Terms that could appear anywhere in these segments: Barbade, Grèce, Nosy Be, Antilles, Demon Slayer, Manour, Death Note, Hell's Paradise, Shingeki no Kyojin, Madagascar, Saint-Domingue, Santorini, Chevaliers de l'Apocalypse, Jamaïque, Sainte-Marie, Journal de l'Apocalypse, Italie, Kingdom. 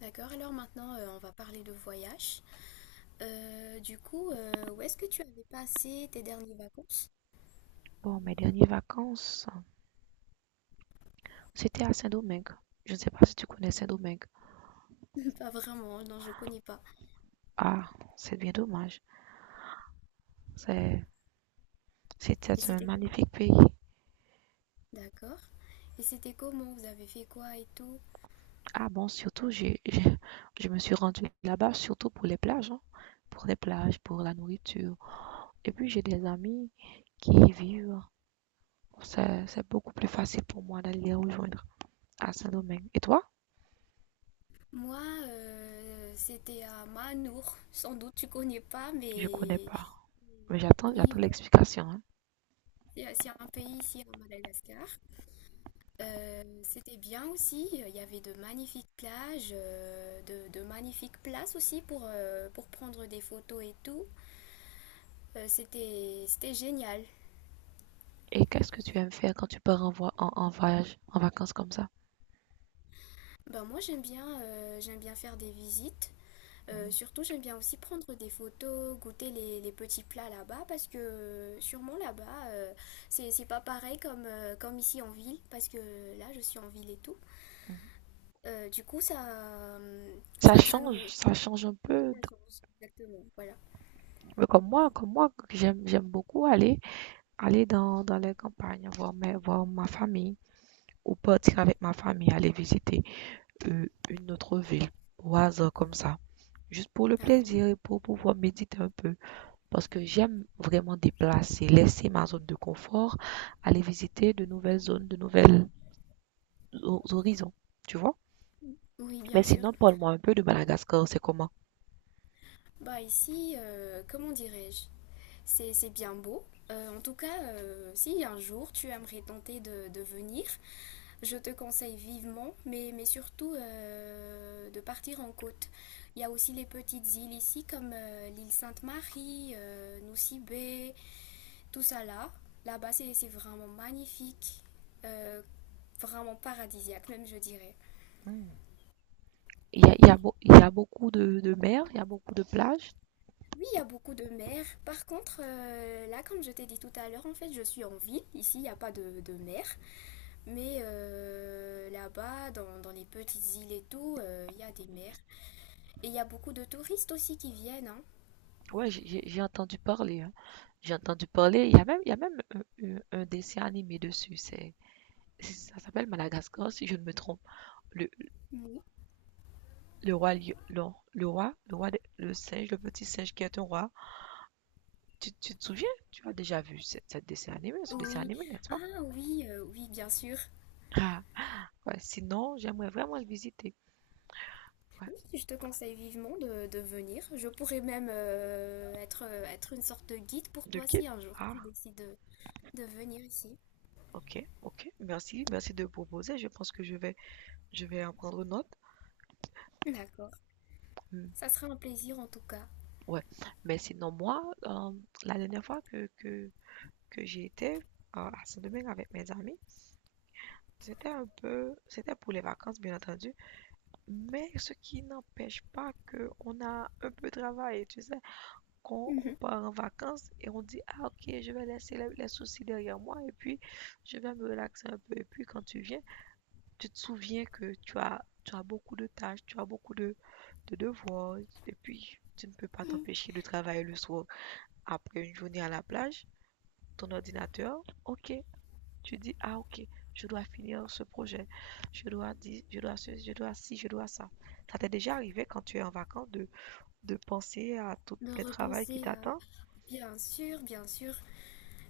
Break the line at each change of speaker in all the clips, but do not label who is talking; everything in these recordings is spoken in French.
D'accord, alors maintenant on va parler de voyage. Où est-ce que tu avais passé tes dernières vacances?
Bon, mes dernières vacances, c'était à Saint-Domingue. Je ne sais pas si tu connais Saint-Domingue.
Pas vraiment, hein, non, je connais pas.
Ah, c'est bien dommage. C'est,
Et
C'était un
c'était comment?
magnifique pays.
D'accord. Et c'était comment? Vous avez fait quoi et tout?
Ah bon, surtout, je me suis rendue là-bas surtout pour les plages, hein. Pour les plages, pour la nourriture. Et puis, j'ai des amis qui y vivent. C'est beaucoup plus facile pour moi d'aller les rejoindre à Saint-Domingue. Et toi?
Moi, c'était à Manour. Sans doute tu connais pas,
Je connais
mais
pas. Mais j'attends,
oui,
j'attends
voilà.
l'explication, hein.
C'est un pays ici à Madagascar. C'était bien aussi, il y avait de magnifiques plages, de magnifiques places aussi pour prendre des photos et tout. C'était génial.
Et qu'est-ce que tu aimes faire quand tu pars en, en voyage, en vacances comme ça?
Ben moi j'aime bien faire des visites. Surtout j'aime bien aussi prendre des photos, goûter les petits plats là-bas parce que sûrement là-bas c'est pas pareil comme, comme ici en ville parce que là je suis en ville et tout. Euh, du coup ça,
ça
ça nous...
change, ça change un peu.
ça change, exactement, voilà.
Mais j'aime beaucoup aller dans, dans les campagnes, voir ma famille, ou partir avec ma famille, aller visiter une autre ville, au hasard comme ça, juste pour le
Ah oui.
plaisir et pour pouvoir méditer un peu. Parce que j'aime vraiment déplacer, laisser ma zone de confort, aller visiter de nouvelles zones, de nouvelles horizons, tu vois.
Oui, bien
Mais
sûr.
sinon, parle-moi un peu de Madagascar, c'est comment?
Bah ici, comment dirais-je? C'est bien beau. En tout cas, si un jour tu aimerais tenter de venir, je te conseille vivement, mais surtout de partir en côte. Il y a aussi les petites îles ici, comme l'île Sainte-Marie, Nosy Be, tout ça là. Là-bas, c'est vraiment magnifique, euh, vraiment paradisiaque même, je dirais.
Hmm. Il y a beaucoup de mer, il y a beaucoup de plages.
Oui, il y a beaucoup de mer. Par contre, là, comme je t'ai dit tout à l'heure, en fait, je suis en ville. Ici, il n'y a pas de mer. Mais là-bas, dans les petites îles et tout, il y a des mers. Et il y a beaucoup de touristes aussi qui viennent, hein.
Ouais, j'ai entendu parler, hein. J'ai entendu parler. Il y a même un, un dessin animé dessus. Ça s'appelle Madagascar, si je ne me trompe. Le,
Oui.
le roi, lion- le, le singe, le petit singe qui est un roi. Tu te souviens? Tu as déjà vu ce dessin
Oui.
animé, n'est-ce pas?
Ah oui, oui, bien sûr.
Ah, ouais. Sinon, j'aimerais vraiment le visiter. Ouais.
Oui, je te conseille vivement de venir. Je pourrais même être une sorte de guide pour
De
toi
qui?
si un jour
Ah,
tu décides de venir ici.
ok, ok. Merci, merci de proposer. Je pense que je vais en prendre note.
D'accord.
Hmm.
Ça sera un plaisir en tout cas.
Ouais, mais sinon, moi, la dernière fois que j'ai été à Saint-Domingue avec mes amis, c'était pour les vacances, bien entendu, mais ce qui n'empêche pas qu'on a un peu de travail, tu sais, quand on
Mhm.
part en vacances et on dit, ah ok, je vais laisser les soucis derrière moi et puis je vais me relaxer un peu. Et puis quand tu viens, tu te souviens que tu as beaucoup de tâches, tu as beaucoup de devoirs et puis tu ne peux pas t'empêcher de travailler le soir, après une journée à la plage, ton ordinateur. Ok, tu dis, ah ok, je dois finir ce projet, je dois dire, je dois ceci, je dois ci, je dois ça. Ça t'est déjà arrivé quand tu es en vacances de penser à tout
De
le travail qui
repenser à,
t'attend?
bien sûr, bien sûr.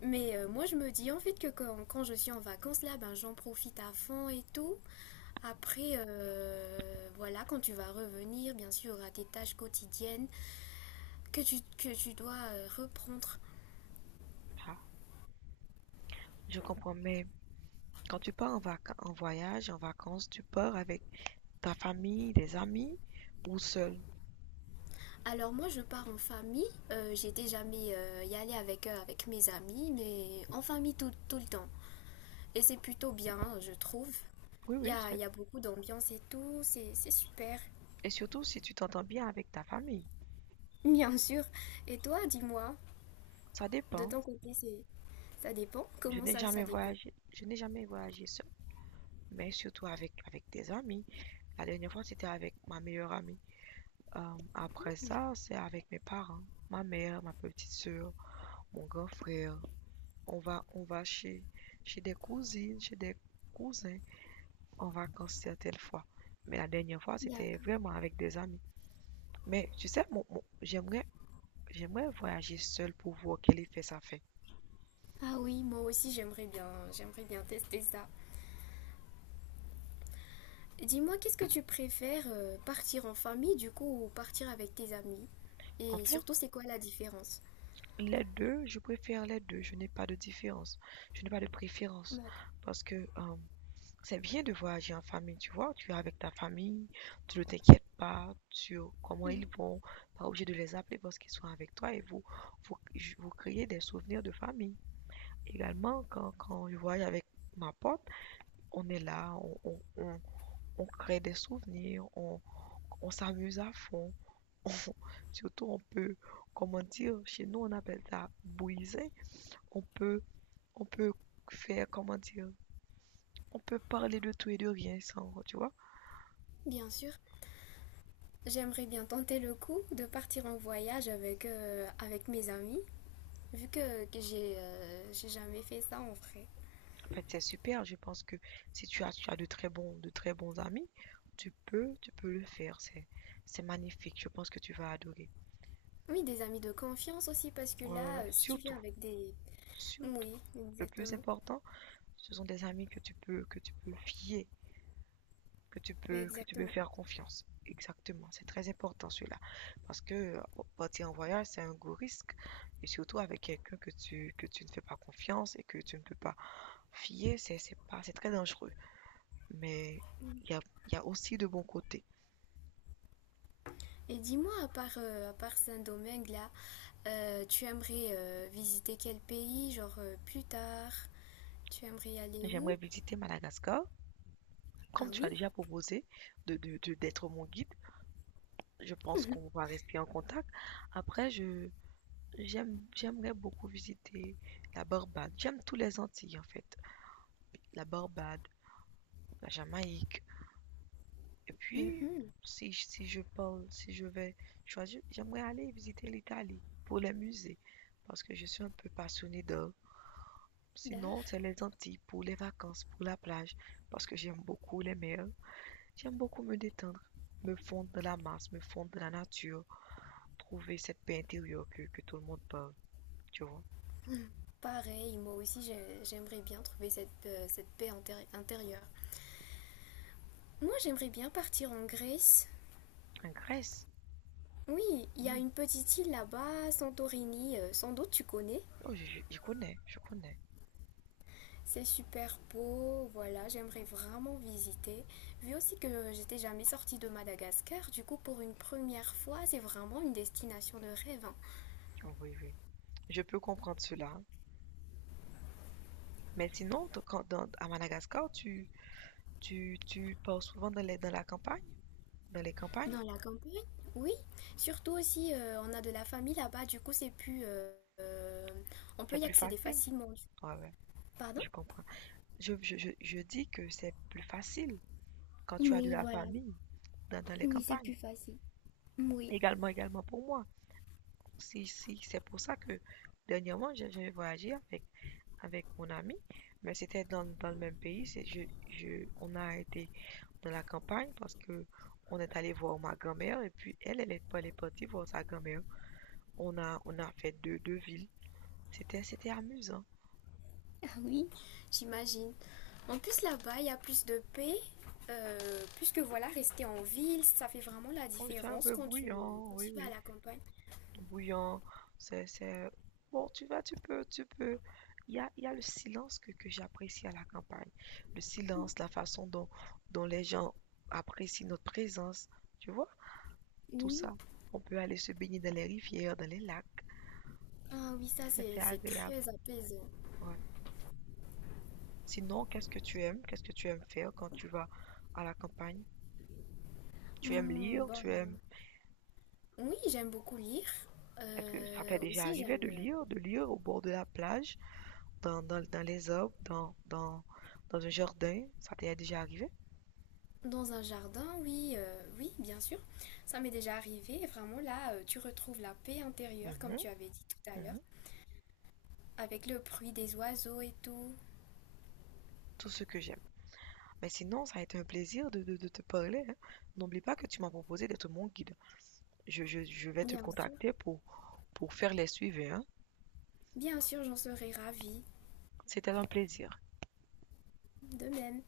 Mais moi, je me dis en fait que quand je suis en vacances là, ben j'en profite à fond et tout. Après, voilà, quand tu vas revenir, bien sûr, à tes tâches quotidiennes que que tu dois reprendre.
Ah, je comprends, mais quand tu pars en en voyage, en vacances, tu pars avec ta famille, des amis ou seul?
Alors moi, je pars en famille. J'étais jamais y aller avec eux, avec mes amis, mais en famille tout le temps. Et c'est plutôt bien, hein, je trouve.
Oui, oui, seul.
Il y a beaucoup d'ambiance et tout, c'est super.
Et surtout si tu t'entends bien avec ta famille.
Bien sûr. Et toi, dis-moi,
Ça
de
dépend.
ton côté, c'est... Ça dépend?
Je
Comment
n'ai
ça, ça
jamais
dépend?
voyagé, je n'ai jamais voyagé seul, mais surtout avec, avec tes amis. La dernière fois, c'était avec ma meilleure amie. Après ça, c'est avec mes parents, ma mère, ma petite sœur, mon grand frère. On va chez, chez des cousines, chez des cousins en vacances certaines fois. Mais la dernière fois, c'était
D'accord.
vraiment avec des amis. Mais tu sais, j'aimerais voyager seule pour voir quel effet ça fait.
Ah oui, moi aussi j'aimerais bien tester ça. Dis-moi, qu'est-ce que tu préfères, partir en famille du coup ou partir avec tes amis?
En
Et
fait,
surtout, c'est quoi la différence?
je préfère les deux. Je n'ai pas de différence. Je n'ai pas de préférence
D'accord.
parce que c'est bien de voyager en famille, tu vois. Tu es avec ta famille, tu ne t'inquiètes pas sur comment ils vont, pas obligé de les appeler parce qu'ils sont avec toi et vous, vous créez des souvenirs de famille. Également, quand je voyage avec ma pote, on est là, on crée des souvenirs, on s'amuse à fond. On- Surtout, on peut, comment dire, chez nous, on appelle ça bouiser. On peut, on peut faire, comment dire, on peut parler de tout et de rien sans, tu vois.
Bien sûr, j'aimerais bien tenter le coup de partir en voyage avec, avec mes amis, vu que j'ai jamais fait ça en vrai.
En fait, c'est super. Je pense que si tu as de très bons amis, tu peux le faire. C'est magnifique. Je pense que tu vas adorer.
Oui, des amis de confiance aussi, parce que
Ouais, ouais,
là,
ouais.
si tu viens
Surtout,
avec des...
surtout.
Oui,
Le plus
exactement.
important, ce sont des amis que que tu peux fier,
Oui,
que tu peux
exactement.
faire confiance. Exactement. C'est très important celui-là. Parce que partir en voyage, c'est un gros risque. Et surtout avec quelqu'un que tu ne fais pas confiance et que tu ne peux pas fier, c'est pas, c'est très dangereux. Mais il y a, il y a aussi de bons côtés.
Et dis-moi, à part Saint-Domingue, là, tu aimerais visiter quel pays, genre plus tard? Tu aimerais aller
J'aimerais
où?
visiter Madagascar.
Ah
Comme tu
oui?
as déjà proposé d'être mon guide, je pense qu'on va rester en contact. Après, j'aimerais beaucoup visiter la Barbade. J'aime tous les Antilles, en fait. La Barbade, la Jamaïque. Et puis,
Mhm.
si, si je parle, si je vais choisir, j'aimerais aller visiter l'Italie pour les musées, parce que je suis un peu passionnée d'art. Sinon,
Dar.
c'est les Antilles pour les vacances, pour la plage, parce que j'aime beaucoup les mers, j'aime beaucoup me détendre, me fondre de la masse, me fondre de la nature, trouver cette paix intérieure que tout le monde parle, tu vois.
Pareil, moi aussi j'aimerais bien trouver cette, cette intérieure. Moi j'aimerais bien partir en Grèce.
En Grèce,
Oui, il y a
hmm,
une petite île là-bas, Santorini, sans doute tu connais.
oh, connais, je connais.
C'est super beau, voilà, j'aimerais vraiment visiter. Vu aussi que j'étais jamais sortie de Madagascar, du coup pour une première fois, c'est vraiment une destination de rêve, hein.
Oh, oui, oui. Je peux comprendre cela. Mais sinon, quand, à Madagascar, tu pars souvent dans dans la campagne, dans les campagnes,
Dans la campagne, oui. Surtout aussi, on a de la famille là-bas, du coup c'est plus... euh, on peut
c'est
y
plus
accéder
facile.
facilement.
Ouais, ouais,
Pardon?
je comprends. Je dis que c'est plus facile quand tu as de
Oui,
la
voilà.
famille dans, dans les
Oui, c'est
campagnes.
plus facile. Oui.
Également, également pour moi. Si, si, c'est pour ça que dernièrement, j'ai voyagé avec, avec mon ami, mais c'était dans, dans le même pays. On a été dans la campagne parce que on est allé voir ma grand-mère et puis elle est partie voir sa grand-mère. On a fait deux villes. C'était amusant.
Ah oui. J'imagine. En plus, là-bas, il y a plus de paix. Puisque voilà, rester en ville, ça fait vraiment la
Oh, c'est un
différence
peu
quand
bruyant,
quand
oui,
tu vas à
oui.
la campagne.
Bouillant. C'est... Bon, tu vas, tu peux. Il y a le silence que j'apprécie à la campagne. Le silence, la façon dont les gens apprécient notre présence. Tu vois, tout
Oui.
ça. On peut aller se baigner dans les rivières, dans les lacs.
Ah oui, ça
C'est
c'est c'est
agréable.
très apaisant.
Ouais. Sinon, qu'est-ce que tu aimes? Qu'est-ce que tu aimes faire quand tu vas à la campagne? Tu aimes
Hmm,
lire? Tu
bon.
aimes...
Oui, j'aime beaucoup lire.
Est-ce que ça t'est déjà
Aussi,
arrivé
j'aime
de lire au bord de la plage? Dans les arbres, dans un jardin, ça t'est déjà arrivé?
dans un jardin, oui, oui, bien sûr. Ça m'est déjà arrivé. Et vraiment, là, tu retrouves la paix intérieure, comme
Mhm,
tu avais dit tout à l'heure,
mhm.
avec le bruit des oiseaux et tout.
Tout ce que j'aime. Mais sinon, ça a été un plaisir de te parler, hein. N'oublie pas que tu m'as proposé d'être mon guide. Je vais te
Bien sûr.
contacter pour faire les suivis, hein.
Bien sûr, j'en serais ravie.
C'était un plaisir.
De même.